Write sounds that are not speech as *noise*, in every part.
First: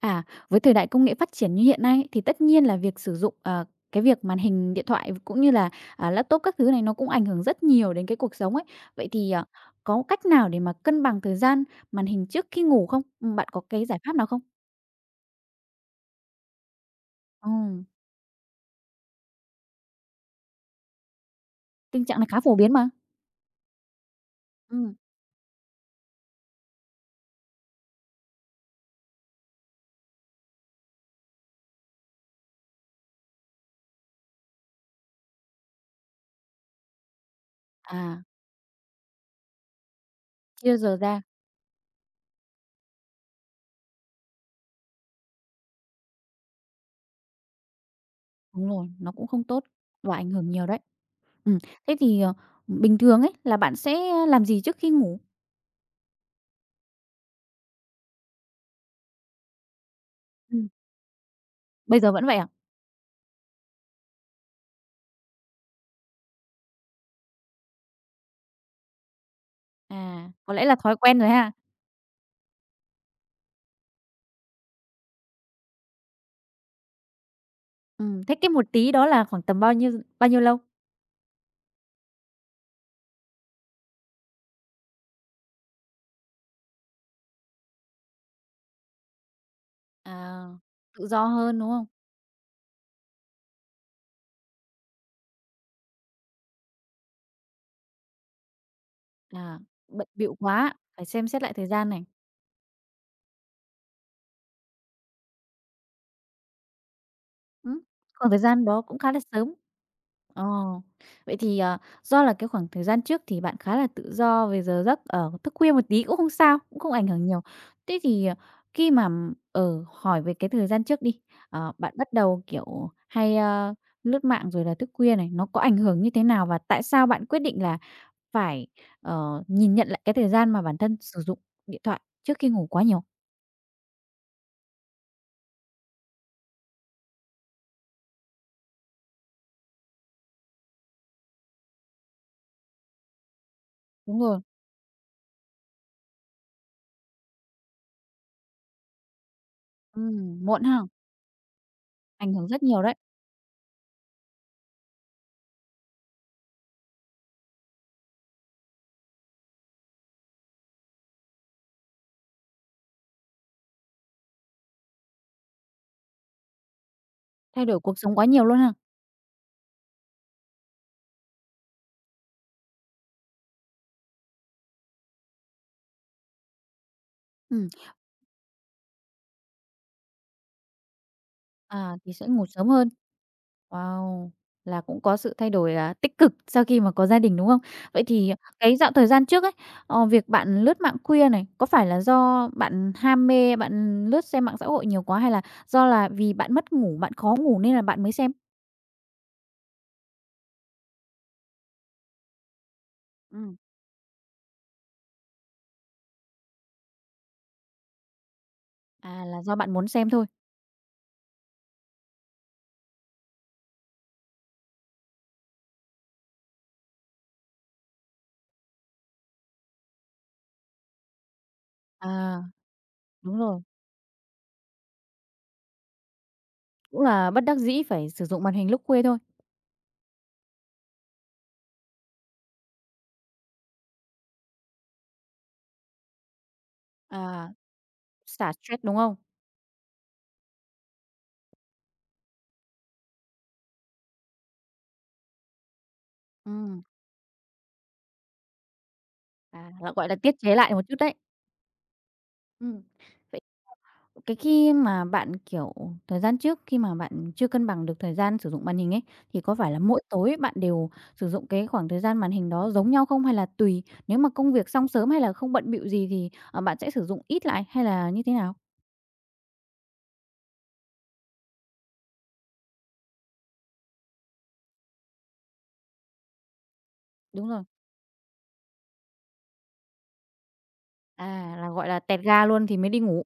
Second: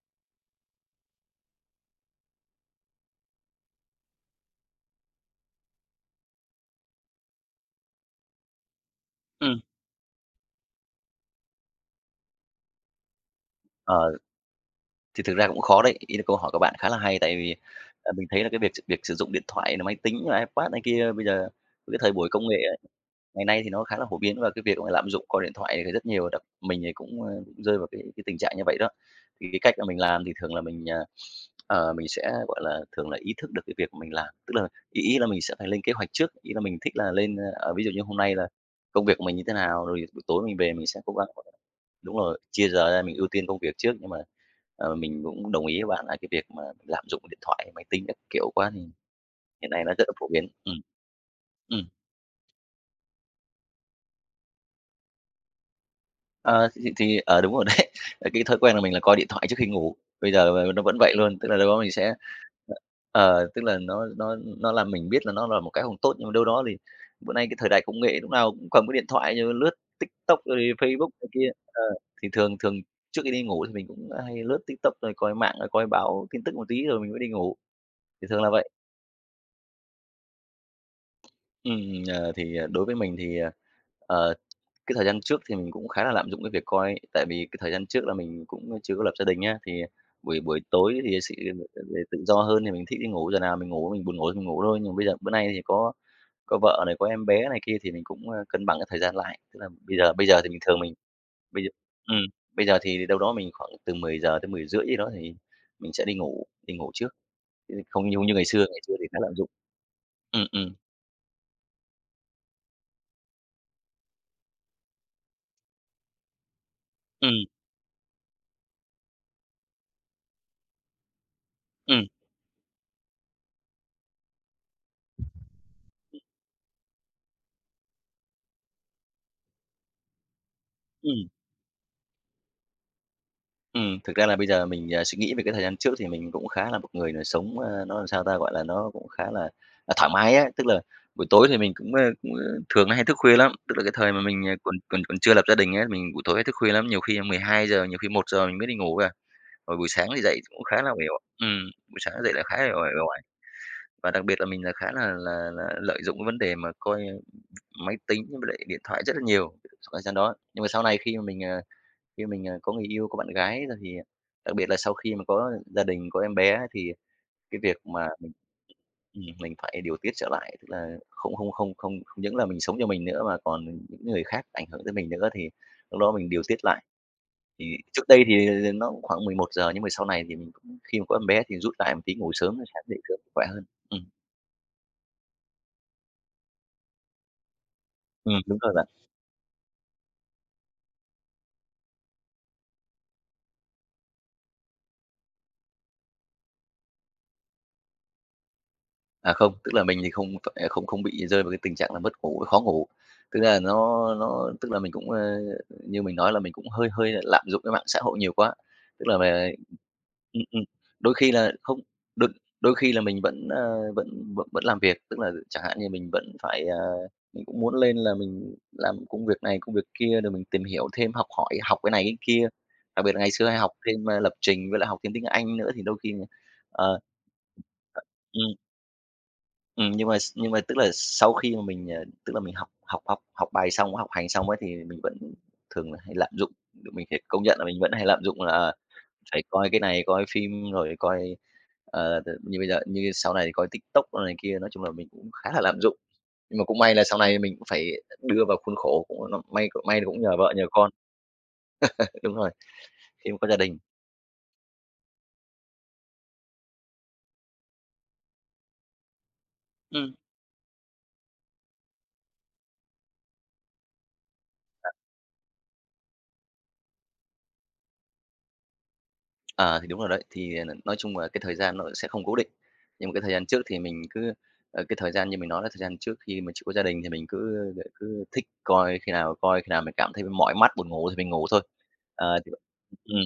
À, với thời đại công nghệ phát triển như hiện nay ấy, thì tất nhiên là việc sử dụng, cái việc màn hình điện thoại cũng như là, laptop các thứ này nó cũng ảnh hưởng rất nhiều đến cái cuộc sống ấy. Vậy thì, Ừ, có cách nào để mà cân bằng thời gian màn hình trước khi ngủ không? Bạn có cái Ờ, giải pháp nào không? thì thực ra cũng khó đấy, ý là câu hỏi của bạn khá là hay, tại vì, Ừm, mình thấy là cái việc việc sử dụng điện thoại rồi máy tính rồi iPad này kia bây giờ cái tình thời trạng này buổi khá công nghệ phổ biến ấy, mà. ngày nay thì nó khá là phổ biến và cái việc mà Ừm, lạm dụng coi điện thoại thì rất nhiều, đặc mình thì cũng, cũng rơi vào cái tình trạng như vậy đó. Thì cái cách mà mình làm thì thường là mình, mình sẽ, gọi là, thường là ý thức được cái việc mà mình làm, tức là ý ý là mình sẽ phải lên kế hoạch trước, ý là mình thích là lên, ví dụ như hôm à, nay là công việc của mình như thế nào, rồi buổi tối mình về chia mình giờ sẽ cố ra, gắng, đúng rồi, chia giờ ra mình ưu tiên công việc trước nhưng mà mình cũng đồng ý với bạn là cái việc mà lạm dụng điện thoại, máy tính các kiểu đúng quá thì rồi, nó cũng không tốt hiện nay nó rất là và phổ ảnh biến. hưởng nhiều Ừm. đấy. Ừm, Ừm, thế thì, bình thường ấy là bạn sẽ làm gì trước khi ngủ? Đúng rồi đấy. *laughs* Cái thói quen của mình là coi điện thoại trước khi ngủ, bây giờ Ừm, là nó vẫn vậy luôn, tức là đâu đó bây giờ vẫn vậy à? Tức là nó làm mình biết là nó là một cái không tốt, nhưng mà đâu đó thì bữa nay cái thời đại công nghệ lúc nào cũng cầm cái điện thoại như lướt À, TikTok có rồi lẽ là thói Facebook quen này rồi kia. ha? Ờ, thì thường thường trước khi đi ngủ thì mình cũng hay lướt TikTok rồi coi mạng, rồi coi báo tin tức một tí rồi mình mới đi ngủ, Ừm, thì thế thường cái là một vậy. tí đó là khoảng tầm bao nhiêu lâu? Ừm, thì, đối với mình thì, ờ, cái thời gian trước thì mình cũng khá là lạm dụng cái việc coi, tại vì cái thời gian trước là mình cũng chưa có lập gia đình nhá thì buổi À, buổi tối tự thì do sự hơn, đúng không? về tự do hơn thì mình thích đi ngủ, giờ nào mình ngủ mình buồn ngủ thì mình ngủ thôi. Nhưng bây giờ bữa nay thì có vợ này, có em bé này kia thì mình cũng, cân bằng cái thời gian lại. À, Tức là bây bận giờ bây bịu giờ thì bình quá, thường mình phải xem xét lại bây thời giờ gian này. ừm, bây giờ thì đâu đó mình khoảng từ 10 giờ tới 10 rưỡi gì đó thì mình sẽ đi ngủ trước, Ừm, không như khoảng như thời gian ngày đó xưa cũng thì khá khá là lạm dụng. sớm. Ờ, Ừm, ừm, vậy thì, do là cái khoảng thời gian trước thì bạn khá là tự do về giờ giấc, thức khuya một tí cũng không sao, cũng không ảnh hưởng nhiều. ừm, Thế thì, khi mà hỏi về cái thời gian trước đi, bạn ừm, bắt đầu, kiểu, hay, lướt mạng rồi là thức khuya này, nó có ảnh hưởng như thế nào? Và tại sao bạn quyết định là phải, nhìn nhận lại cái thời gian mà bản thân sử ừm. dụng điện thoại trước khi ngủ quá nhiều. Thực ra là bây giờ mình, suy nghĩ về cái thời gian trước thì mình cũng khá là một người là sống, nó làm sao ta, gọi là, nó cũng khá là, thoải mái á. Tức là buổi tối thì mình cũng, thường hay thức khuya lắm, tức là cái thời mà Đúng rồi, mình, còn còn còn chưa lập gia đình ấy mình buổi tối hay thức khuya lắm, nhiều khi 12 giờ nhiều khi 1 giờ mình mới đi ngủ à. Rồi buổi sáng thì dậy muộn cũng khá ha, là uể oải, buổi sáng dậy ảnh là hưởng khá rất là nhiều uể đấy, oải. Và đặc biệt là mình là khá là lợi dụng cái vấn đề mà coi, máy tính với lại điện thoại rất là nhiều trong thời gian đó. Nhưng mà sau này khi mà mình, khi mình, có người yêu, có bạn gái rồi thì đặc biệt là sau khi mà có gia đình, có em bé thì cái thay việc đổi cuộc mà sống quá mình nhiều luôn ha. ừm, mình phải điều tiết trở lại, tức là không không không không không những là mình sống cho mình nữa mà còn những người khác ảnh hưởng tới mình nữa thì lúc đó mình điều tiết lại. Thì Ừm, trước đây thì nó cũng khoảng 11 giờ nhưng mà sau này thì mình cũng khi mà có em bé thì rút lại à, một thì tí, sẽ ngủ ngủ sớm để sớm sáng hơn. dậy sớm khỏe hơn. Wow, là cũng có sự thay đổi, tích cực sau khi mà có gia đình, đúng không? Vậy thì Đúng rồi cái bạn. dạo thời gian trước ấy, việc bạn lướt mạng khuya này, có phải là do bạn ham mê, bạn lướt xem mạng xã hội nhiều quá hay là do là vì bạn mất ngủ, bạn khó ngủ nên là bạn mới xem? À, không, tức là mình thì không phải không không bị rơi vào cái tình trạng là mất ngủ, khó ngủ. Tức Ừm. là nó tức là mình cũng, như mình nói là mình cũng hơi hơi là lạm dụng cái mạng xã hội nhiều quá. Tức là À, là về do bạn muốn xem thôi. ừm, ừm, đôi khi là không đôi đôi khi là mình vẫn, vẫn làm việc, tức là chẳng hạn như mình vẫn phải, mình cũng muốn lên là mình làm công việc này, công việc kia, rồi mình tìm hiểu thêm, học hỏi, học cái này cái À, kia. Đặc biệt là ngày đúng xưa hay rồi. học thêm, lập trình với lại học thêm tiếng Anh nữa thì đôi khi, ờ ờ. Cũng là bất đắc dĩ phải sử ừ. dụng màn hình lúc khuya thôi. Ừ nhưng mà tức là sau khi mà mình, tức là mình học học học học bài xong, học hành xong ấy thì mình vẫn thường là hay lạm dụng, mình phải công À, nhận là mình vẫn hay lạm dụng xả là, stress, đúng không? phải coi cái này, coi phim rồi coi, như bây giờ như sau này thì coi TikTok rồi này kia, nói chung là mình cũng khá là lạm dụng. Nhưng mà cũng Ừm, may là sau này mình cũng phải đưa vào khuôn khổ, cũng à, may là, may là gọi là, cũng nhờ tiết vợ chế nhờ lại một con. chút đấy. Đúng rồi, Ừm, khi mà vậy có gia đình. cái khi mà bạn, kiểu, thời gian trước khi mà bạn chưa cân bằng được thời gian sử dụng màn hình ấy, thì có phải là mỗi Ừm. tối bạn đều sử dụng cái khoảng thời gian màn hình đó giống nhau không? Hay là tùy, nếu mà công việc xong sớm hay là không bận bịu gì thì, bạn sẽ sử dụng ít lại hay là như thế nào? Ờ, thì đúng rồi đấy. Thì, nói chung là cái thời gian nó sẽ không cố định. Nhưng mà cái thời gian trước thì cái thời gian như mình nói là thời gian trước khi mà chưa có gia đình thì mình Đúng rồi, cứ cứ thích coi, khi nào mình cảm thấy mỏi mắt, buồn ngủ thì mình ngủ thôi. là, gọi là, tẹt Ờ, ga thì luôn thì mới đi ừm, ngủ.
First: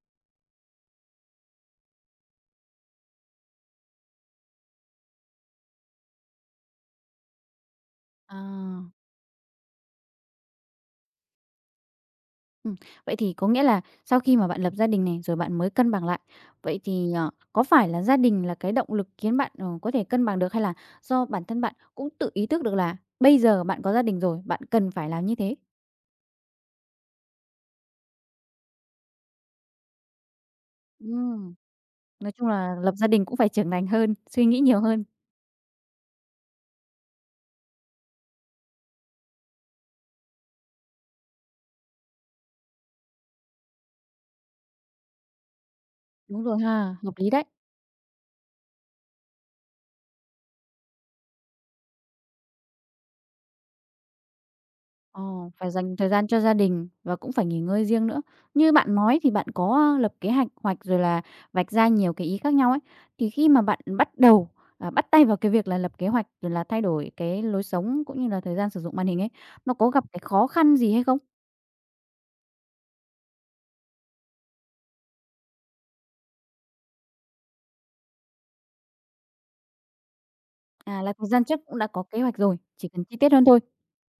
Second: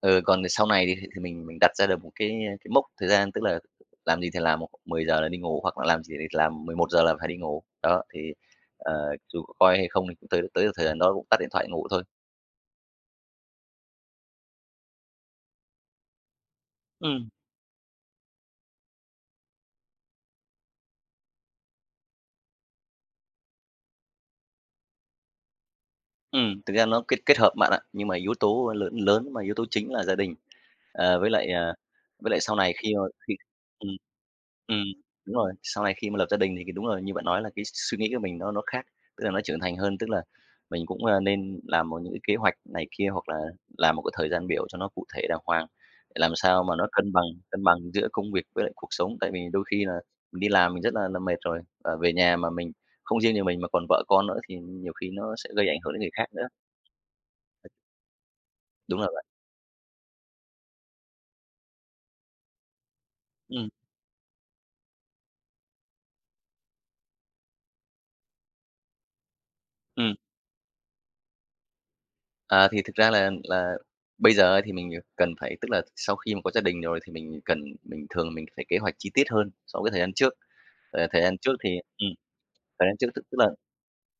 Còn sau này thì mình đặt ra được một cái cái mốc thời gian, tức là làm gì thì làm, 10 giờ là đi ngủ hoặc là làm gì thì làm, 11 giờ là phải đi ngủ. Đó, thì, À. ờ, dù có coi hay không thì cũng tới tới thời gian đó cũng tắt điện thoại ngủ thôi. Ừm, vậy thì có nghĩa là sau khi mà bạn lập gia đình này, rồi bạn mới cân bằng lại. Vậy thì, Ừm. Có phải là gia đình là cái động lực khiến bạn, có thể cân bằng được hay là do bản thân bạn cũng tự ý thức được là bây giờ bạn có gia đình rồi, bạn cần phải làm như thế? Ừ, thực ra nó kết kết hợp bạn ạ, nhưng mà yếu tố lớn lớn mà yếu tố chính là gia đình, ờ, với lại, Ừm, ờ, với nói lại chung sau này là lập khi mà gia đình khi cũng phải trưởng thành ừm, hơn, suy nghĩ nhiều ừm, hơn. đúng rồi, sau này khi mà lập gia đình thì đúng rồi, như bạn nói là cái suy nghĩ của mình nó khác, tức là nó trưởng thành hơn, tức là mình cũng, nên làm một những cái kế hoạch này kia hoặc là làm một cái thời gian biểu cho nó cụ thể đàng hoàng, để làm Đúng rồi sao mà nó ha, cân hợp bằng lý đấy. cân bằng giữa công việc với lại cuộc sống. Tại vì đôi khi là mình đi làm mình rất là mệt rồi, về nhà mà mình không riêng gì mình mà còn vợ con nữa thì nhiều khi nó sẽ Ồ, gây phải ảnh hưởng dành đến thời người khác gian cho nữa. gia đình và cũng phải nghỉ ngơi riêng nữa. Như bạn Đúng là nói vậy. thì bạn có, lập kế hoạch hoạch rồi là vạch ra nhiều cái ý khác nhau ấy, thì khi mà Ừm, bạn bắt đầu, bắt tay vào cái việc là lập kế hoạch rồi là thay đổi cái lối sống cũng như là thời gian sử dụng màn hình ấy, nó có gặp ừm. cái khó khăn gì hay không? À, thì thực ra là bây giờ ấy thì mình, ờ, cần phải tức là sau khi mà có gia đình rồi thì mình cần mình thường mình phải kế hoạch chi tiết hơn so với cái thời gian trước. À, là Thời thời gian gian trước trước thì cũng đã có ừm, kế hoạch rồi, thời chỉ gian cần trước chi tức tiết hơn thôi.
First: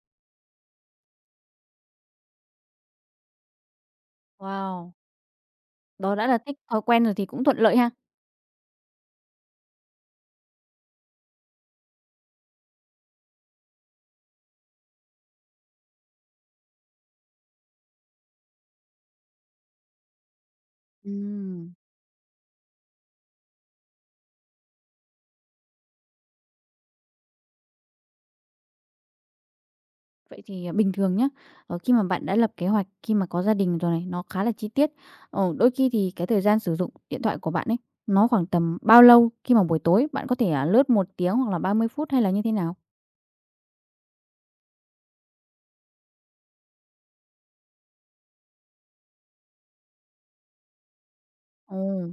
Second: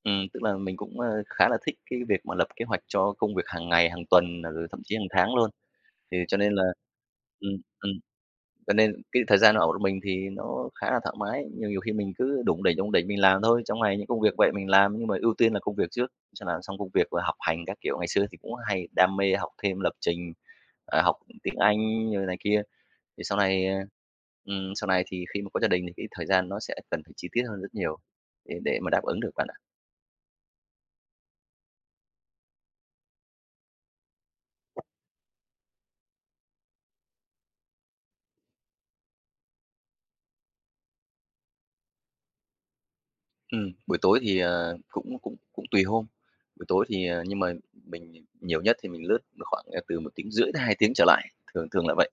tức là mình cũng, khá là thích cái việc mà lập kế hoạch cho công việc hàng ngày, hàng tuần, rồi thậm Wow, chí hàng tháng luôn. đó Thì đã cho là nên thích là thói quen rồi thì cũng ừm, thuận lợi ha. ừm. Cho nên cái thời gian ở một mình thì nó khá là thoải mái, nhiều nhiều khi mình cứ đủng đỉnh mình làm thôi, trong ngày những công việc vậy mình làm nhưng mà ưu tiên là công việc trước, xong là xong công việc và học hành các kiểu. Ngày xưa thì cũng hay đam mê học thêm lập trình, học tiếng Ừm. Anh rồi này kia, thì sau này, sau này thì khi mà có gia đình thì cái thời gian nó sẽ cần phải chi tiết hơn rất nhiều để mà đáp ứng được bạn ạ. Vậy thì, bình thường nhá, khi mà bạn đã lập kế hoạch, khi mà có gia đình rồi này, nó khá là chi tiết, đôi khi thì cái thời gian sử dụng điện thoại của bạn ấy, nó khoảng tầm bao lâu khi mà buổi tối bạn có thể, lướt 1 tiếng hoặc là 30 phút hay là như thế nào? Buổi tối thì, cũng cũng cũng tùy hôm, buổi tối thì, nhưng mà mình nhiều nhất thì mình lướt khoảng, từ 1 tiếng rưỡi đến 2 tiếng trở lại, thường Ồ, thường là vậy.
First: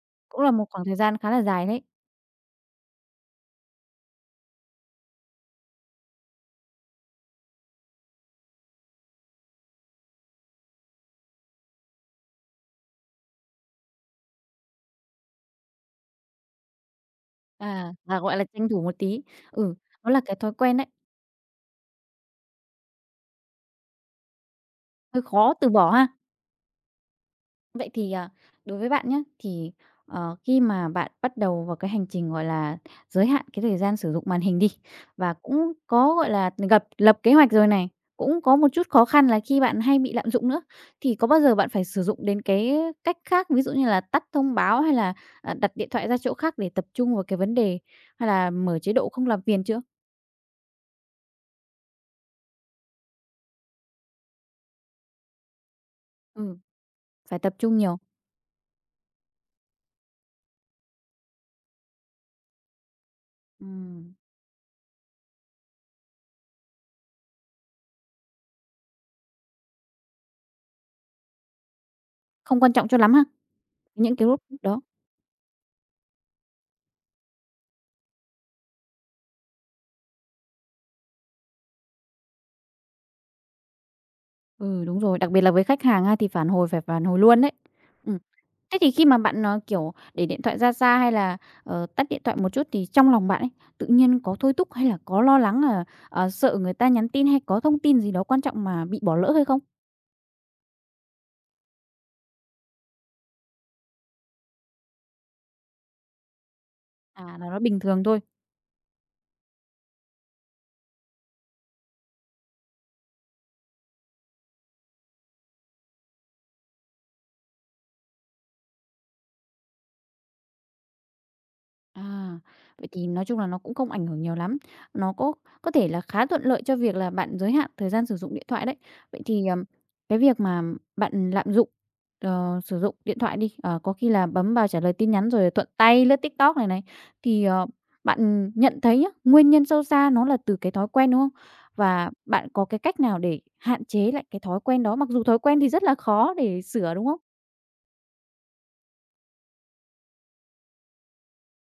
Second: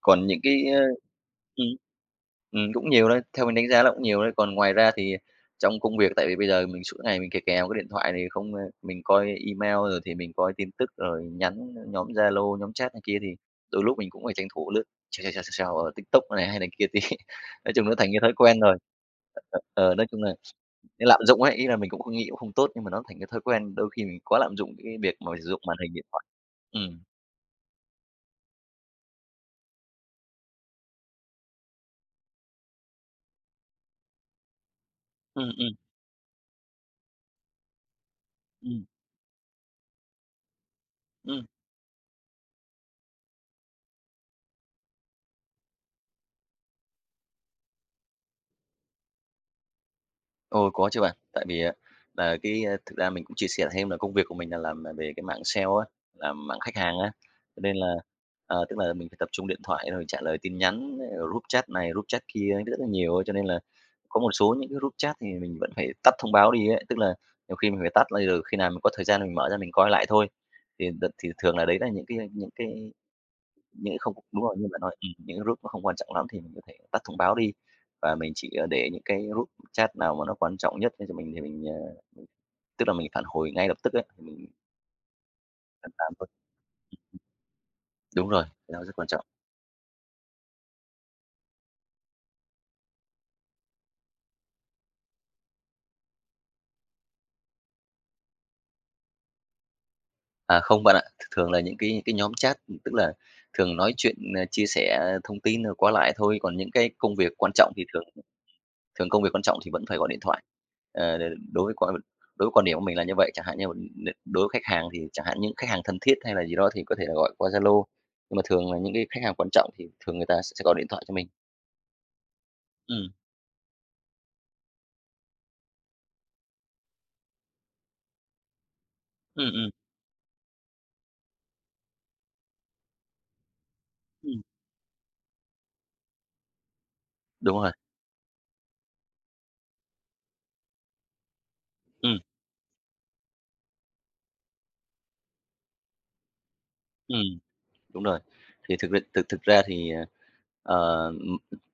Còn những cũng là cái, một ơ khoảng thời gian khá là ừm, dài đấy. Cũng nhiều đấy, theo mình đánh giá là cũng nhiều đấy. Còn ngoài ra thì trong công việc tại vì bây giờ mình suốt ngày mình kè kè vào cái điện thoại thì không, mình coi email rồi thì mình coi tin tức, rồi nhắn nhóm Zalo, nhóm chat này kia thì đôi lúc mình cũng phải tranh thủ lướt xèo, xèo, xèo, xèo, xèo ở TikTok này hay này kia tí. *laughs* Nói chung À, nó thành cái là, thói gọi là, quen tranh rồi. thủ một tí. Ờ, Ừ, ờ, ờ, nói nó là chung là cái thói quen đấy, cái lạm dụng ấy, ý là mình cũng không nghĩ cũng không tốt nhưng mà nó thành cái thói quen, đôi khi mình quá lạm dụng cái việc hơi mà sử khó dụng từ màn bỏ hình điện ha. thoại. Ừm. Vậy thì, đối với bạn nhé thì, khi mà bạn bắt đầu vào cái hành trình, gọi là, giới hạn cái thời gian sử dụng màn hình đi, và Ừm, ừm, cũng có, gọi là, gập lập kế hoạch rồi này, cũng có một ừm, chút khó khăn là khi bạn hay bị lạm dụng nữa, thì có bao ừm. giờ bạn phải sử dụng đến cái cách khác, ví dụ như là tắt thông báo hay là, đặt điện thoại ra chỗ khác để tập trung vào cái vấn đề, hay là mở chế độ không làm phiền chưa? Ôi, có chứ bạn. Tại vì á là cái, thực ra mình cũng chia sẻ thêm là công việc của mình là làm, về cái mảng sale á, làm Ừ, mảng khách hàng á, phải tập cho nên trung là, nhiều. Tức là mình phải tập trung điện thoại rồi trả lời tin nhắn, rồi group chat này, group chat kia rất là nhiều ấy. Cho nên là Ừm, có một số những cái group chat thì mình vẫn phải tắt thông báo đi ấy, tức là nhiều khi mình phải tắt lại rồi khi nào mình có thời gian mình mở ra mình coi lại thôi. Thì thường là đấy là những cái những không cái quan trọng cho lắm ha, không những cái lúc đúng rồi, như bạn đó? nói, những group nó không quan trọng lắm thì mình có thể tắt thông báo đi và mình chỉ, để những cái group chat nào mà nó quan trọng nhất thế mình thì mình, tức là mình phản hồi ngay lập tức ấy, thì mình Ừ, đúng rồi, đặc biệt là với khách phân hàng tán ha, thôi. thì phản hồi phải phản hồi luôn đấy. Ừm, Đúng rồi, cái thế đó thì rất khi quan mà trọng. bạn, kiểu, để điện thoại ra xa hay là, tắt điện thoại một chút thì trong lòng bạn ấy, tự nhiên có thôi thúc hay là có lo lắng là, sợ người ta nhắn tin hay có thông tin gì đó quan trọng mà bị bỏ lỡ hay không? À, không bạn ạ, thường là những cái nhóm chat, tức là thường nói chuyện, chia sẻ thông tin rồi qua lại thôi, còn những cái công việc À, là quan nó trọng bình thì thường thường thôi? thường công việc quan trọng thì vẫn phải gọi điện thoại. Ờ, đ đối với quan Đối với quan điểm của mình là như vậy, chẳng hạn như mà đối với khách hàng thì chẳng hạn những khách hàng thân thiết hay là gì đó thì có thể là gọi qua Zalo, nhưng mà thường là những cái khách hàng quan trọng thì thường người ta sẽ gọi điện thoại cho mình. À, vậy thì Ừm, nói chung là nó cũng không ảnh hưởng nhiều lắm. Nó có thể là khá thuận lợi cho việc là bạn giới hạn thời gian sử dụng điện thoại đấy. Vậy ừm, thì, ừm, cái việc mà bạn lạm dụng, sử dụng điện thoại đi, có khi là ừm, bấm vào trả lời tin nhắn rồi thuận tay lướt TikTok này này, thì, đúng rồi, bạn nhận thấy nhá, nguyên nhân sâu xa nó là từ cái thói quen, đúng không? Và ừm, bạn có cái cách nào để hạn chế lại cái thói quen đó, mặc dù thói quen thì rất là khó để sửa, đúng không? ừm. Đúng rồi. Thì thực ra thực thực ra thì, ờ, ờ,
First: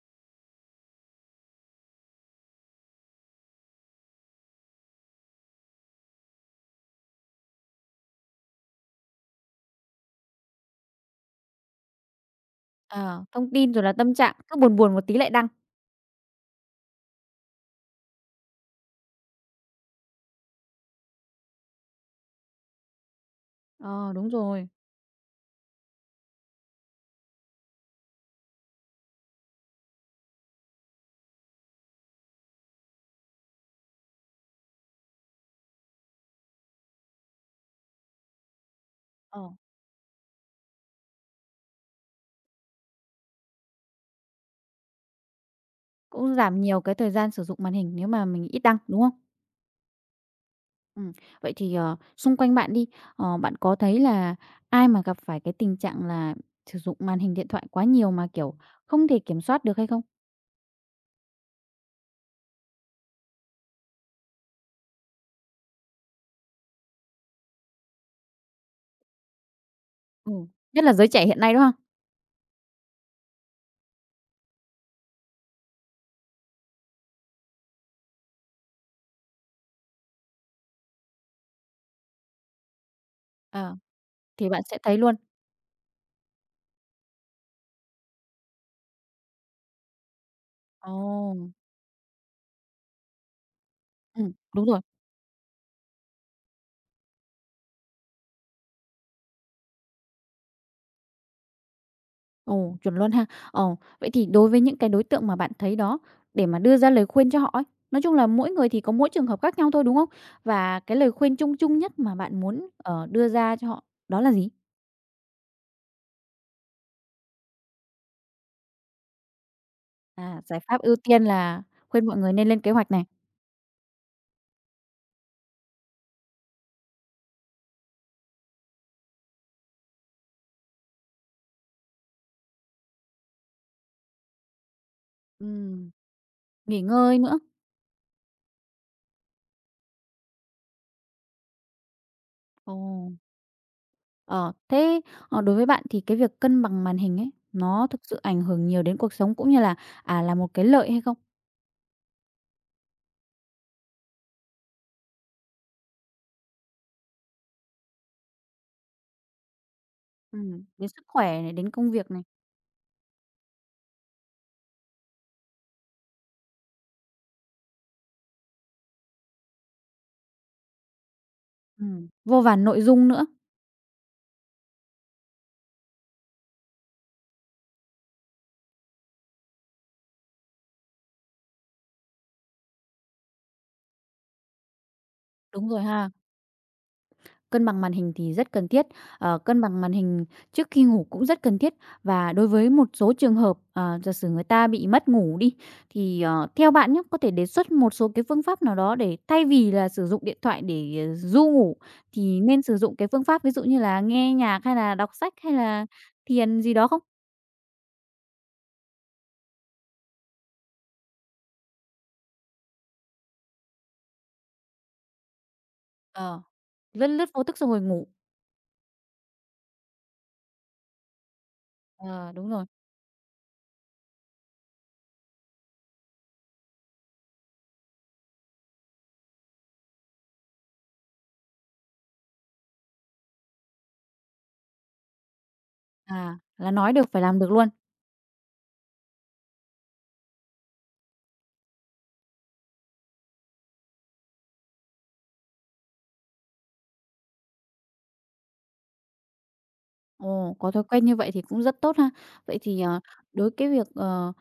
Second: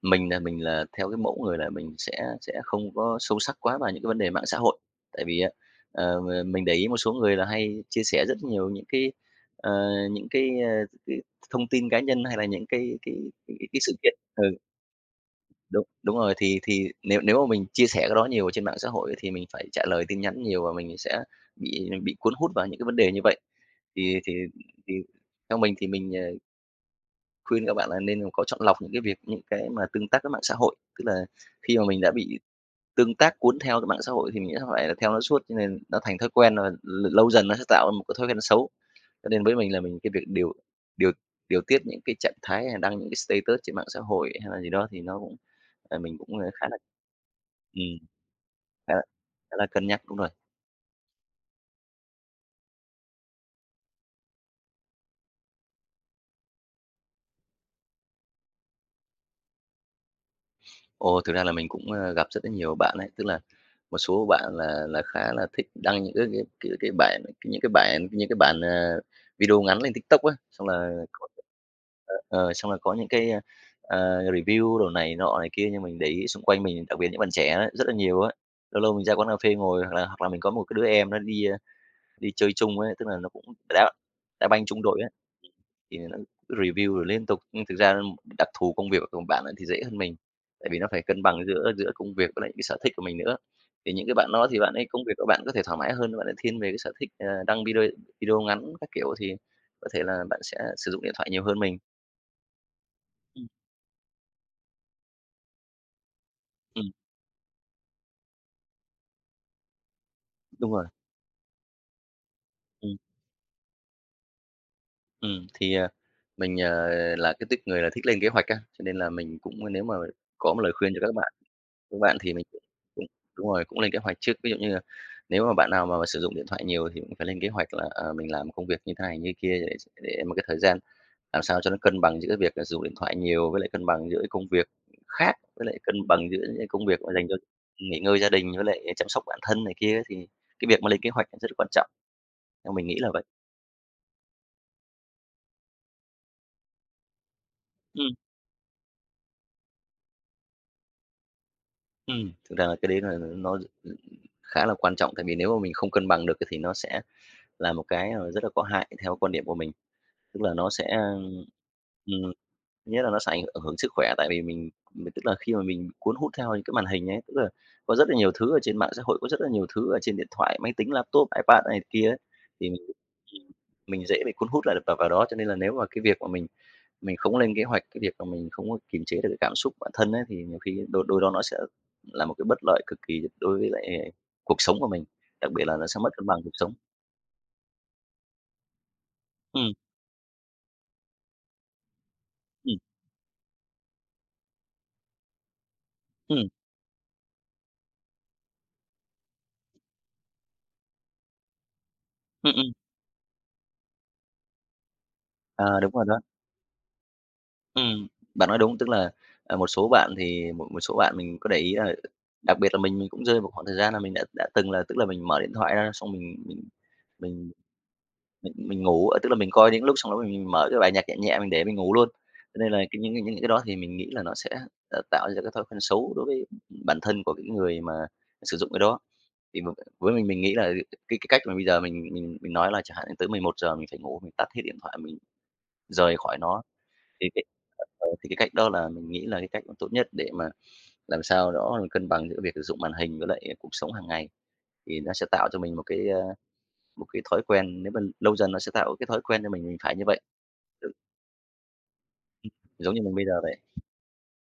mình là mình theo cái mẫu người là mình sẽ không có sâu sắc quá vào những cái vấn đề mạng xã hội. Tại vì á, ờ, m mình để ý một số người là hay chia sẻ rất nhiều những cái, ờ, những cái, ờ, cái thông tin cá nhân hay là những cái cái Ờ, thông cái tin cái rồi sự là kiện, tâm trạng, ừ, cứ buồn buồn một tí lại đăng. đúng, đúng rồi. Thì nếu nếu mà mình chia sẻ cái đó nhiều trên mạng xã hội thì mình phải trả lời tin nhắn nhiều và mình sẽ bị cuốn hút vào những cái vấn đề như vậy. Ờ, Thì đúng thì rồi. thì theo mình thì mình, khuyên các bạn là nên có chọn lọc những cái việc, những cái mà tương tác với mạng xã hội. Tức là khi mà mình đã bị tương tác cuốn theo cái mạng xã hội thì mình sẽ phải là theo nó suốt, cho nên nó thành thói quen rồi lâu dần nó sẽ tạo ra một cái thói quen xấu. Cho Ờ. nên với mình là mình cái việc điều điều điều tiết những cái trạng thái hay đăng những cái status trên mạng xã hội hay là gì đó thì nó cũng, mình Cũng cũng, giảm khá là nhiều cái thời gian sử dụng màn hình ừm, nếu mà mình ít đăng, khá đúng là không? khá là cân nhắc, đúng rồi. Ừm, vậy thì, xung quanh bạn đi, bạn có thấy là ai mà gặp phải cái tình trạng là sử dụng màn hình điện thoại quá nhiều mà, kiểu, không thể kiểm soát được hay không? Ồ, thực ra là mình cũng, gặp rất là nhiều bạn ấy, tức là một số bạn là khá là thích đăng những cái bản những cái bản những cái bản, video ngắn lên TikTok á, Ừ, xong nhất là là giới có trẻ hiện nay, đúng không? Xong là có những cái, review đồ này nọ này kia. Nhưng mình để ý xung quanh mình, đặc biệt những bạn trẻ á, rất là nhiều á, lâu lâu mình ra quán cà phê ngồi hoặc là mình có một cái đứa em nó đi, đi chơi chung ấy, tức là nó cũng Ờ, đá đá thì bạn banh sẽ chung thấy đội á. luôn. Thì nó review rồi liên tục, nhưng thực ra đặc thù công việc của bạn ấy thì dễ hơn mình, tại vì nó phải cân Ồ, bằng giữa giữa công việc với lại cái sở thích của mình nữa. Thì những cái bạn đó thì đúng bạn rồi. ấy công việc của bạn có thể thoải mái hơn, bạn ấy thiên về cái sở thích, đăng video video ngắn các kiểu thì có thể là bạn sẽ sử dụng điện thoại nhiều hơn mình. Ồ, chuẩn luôn ha. Ừm, Ồ, vậy thì đối với những cái đối tượng mà bạn thấy đó, để mà đưa ra ừm, lời khuyên cho họ ấy, nói chung là mỗi người thì có mỗi trường hợp khác nhau thôi, đúng không? đúng Và rồi, cái lời khuyên chung chung nhất mà bạn muốn, ừm, đưa ra cho họ đó là gì? thì mình, là cái tuýp người là thích lên kế hoạch á, cho nên là mình cũng nếu mà À, có một giải lời pháp khuyên ưu cho các tiên bạn là các khuyên mọi bạn người thì mình nên lên cũng kế hoạch này. đúng rồi, cũng lên kế hoạch trước. Ví dụ như là nếu mà bạn nào mà sử dụng điện thoại nhiều thì cũng phải lên kế hoạch là, mình làm công việc như thế này, như kia để một cái thời gian làm sao cho nó cân bằng giữa việc là dùng điện thoại nhiều với lại cân bằng giữa công việc khác, với lại Ừm, cân bằng giữa những nghỉ công việc mà ngơi dành cho nữa. nghỉ ngơi gia đình với lại chăm sóc bản thân này kia thì cái việc mà lên kế hoạch rất là quan trọng, theo Ồ, mình nghĩ là vậy. ờ, thế, đối với bạn thì cái việc cân bằng màn hình ấy, nó thực Ừm, sự ảnh hưởng nhiều đến cuộc sống cũng như là, là một cái lợi hay không? Thực ra là cái đấy là nó khá là quan trọng, tại vì nếu mà mình không cân bằng được thì nó sẽ là một cái, rất là có hại theo quan điểm của mình. Tức là Ừm, nó sẽ, đến sức khỏe này, đến công việc này, ừm, thứ nhất là nó sẽ ảnh hưởng sức khỏe, tại vì mình tức là khi mà mình cuốn hút theo những cái màn hình ấy, tức là có rất là nhiều thứ ở trên mạng xã hội, có rất là nhiều thứ ở trên điện thoại, máy tính, laptop, iPad này kia ấy, vô vàn thì nội dung nữa. mình dễ bị cuốn hút lại vào vào đó. Cho nên là nếu mà cái việc mà mình không lên kế hoạch, cái việc mà mình không có kiềm chế được cái cảm xúc bản thân ấy, thì nhiều khi đôi đôi đó nó sẽ là một cái bất lợi cực kỳ đối với lại cuộc sống của mình, đặc biệt Đúng là rồi nó sẽ mất ha. cân bằng cuộc sống. Cân bằng màn hình thì rất cần thiết, cân Ừm, bằng màn hình trước khi ngủ cũng rất cần thiết. Và đối với ừm, một số trường hợp, giả sử người ta bị mất ngủ đi, thì, ừm, theo bạn nhá, có thể đề xuất một số cái phương pháp nào đó để thay vì là sử dụng điện thoại để, ru ngủ thì ừm, nên ừm. sử dụng cái phương pháp ví dụ như là nghe nhạc hay là đọc sách hay À, là đúng rồi đó. thiền gì đó không? Ừm, bạn nói đúng. Tức là, một số bạn thì một một số bạn mình có để ý là đặc biệt là mình cũng rơi một khoảng thời gian là mình đã từng là tức là mình mở điện thoại ra xong Ờ, lướt lướt vô mình thức xong rồi ngủ. Mình ngủ, tức là mình coi những lúc xong đó mình mở cái bài nhạc nhẹ nhẹ mình để mình ngủ luôn. Ờ, đúng Cho rồi. nên là cái những cái đó thì mình nghĩ là nó sẽ, tạo ra cái thói quen xấu đối với bản thân của cái người mà sử dụng cái đó. Thì v Với mình nghĩ là cái cách mà bây giờ mình nói là chẳng hạn như tới 11 giờ mình phải ngủ, mình tắt hết điện thoại, mình rời À, khỏi nó là nói được phải thì làm cái được luôn. Thì cái cách đó là mình nghĩ là cái cách tốt nhất để mà làm sao đó là cân bằng giữa việc sử dụng màn hình với lại cuộc sống hàng ngày, thì nó sẽ tạo cho mình một cái, một cái thói quen, nếu mà lâu dần nó sẽ tạo cái thói quen cho mình phải như vậy, Ồ, có thói ừ, quen như vậy thì cũng rất tốt ha. Vậy thì, giống như mình bây giờ đối vậy. cái việc,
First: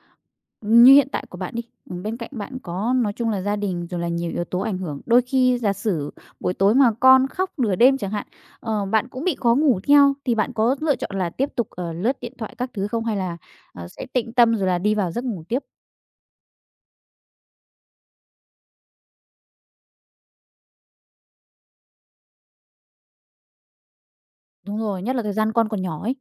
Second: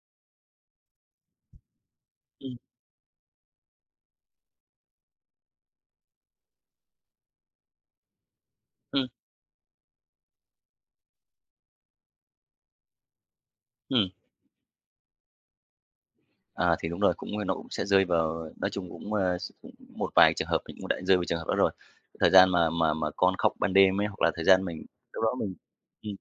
như hiện tại của bạn đi, bên cạnh Ừm, bạn có nói chung là gia đình rồi là nhiều yếu tố ảnh hưởng. Đôi khi giả sử buổi tối mà con khóc nửa đêm chẳng hạn, ừm, bạn cũng bị khó ngủ theo, thì bạn có lựa chọn là tiếp tục, lướt điện thoại các thứ không? Hay là, sẽ ừm, tịnh tâm rồi là đi vào giấc ngủ tiếp? Thì đúng rồi, cũng nó cũng sẽ rơi vào nói chung cũng, cũng một vài trường hợp mình cũng đã rơi vào trường hợp đó rồi. Thời gian mà mà con khóc ban đêm ấy, hoặc là thời gian Đúng mình rồi, nhất lúc là đó thời mình gian con còn nhỏ ấy.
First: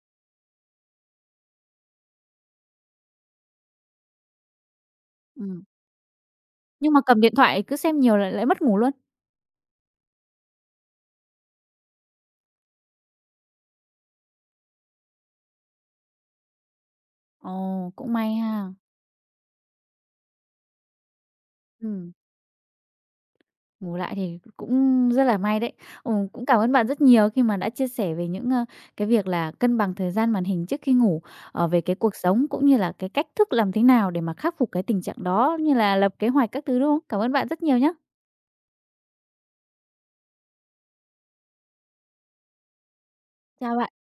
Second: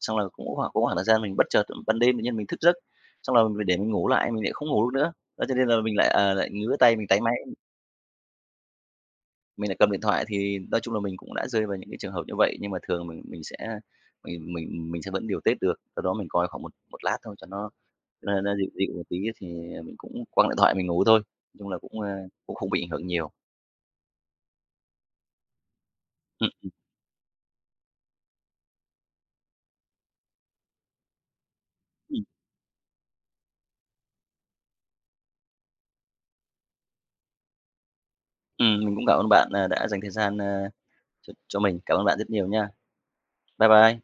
xong là cũng có có khoảng thời gian mình bất chợt ban đêm tự nhiên mình thức giấc, xong là mình để mình ngủ lại mình lại không ngủ được nữa. Đó, cho Ừm, nên là mình lại, lại ngứa nhưng tay, mà mình tay cầm máy, điện thoại cứ xem nhiều lại lại mất ngủ luôn. mình lại cầm điện thoại thì nói chung là mình cũng đã rơi vào những cái trường hợp như vậy, nhưng mà thường mình sẽ mình sẽ vẫn điều tiết được. Sau đó mình coi khoảng một một lát thôi cho nó Ồ, cũng may nó dịu ha. dịu một tí thì mình cũng quăng điện thoại mình ngủ thôi. Nói chung là cũng, Ừ. Cũng không bị ảnh hưởng nhiều. Bù lại thì cũng rất là may đấy. Ừ, cũng Ừm, cảm ơn bạn rất nhiều khi mà đã chia sẻ về những, cái việc là cân bằng thời gian màn hình trước khi ngủ, về cái cuộc ừm, sống cũng như là cái cách thức làm thế nào để mà khắc phục cái tình trạng đó, như là lập kế hoạch các thứ, đúng không? Cảm ơn bạn rất nhiều nhé. Mình cũng cảm ơn bạn, đã dành thời gian, cho mình. Cảm ơn bạn rất nhiều nha. Bye Chào bạn. bye.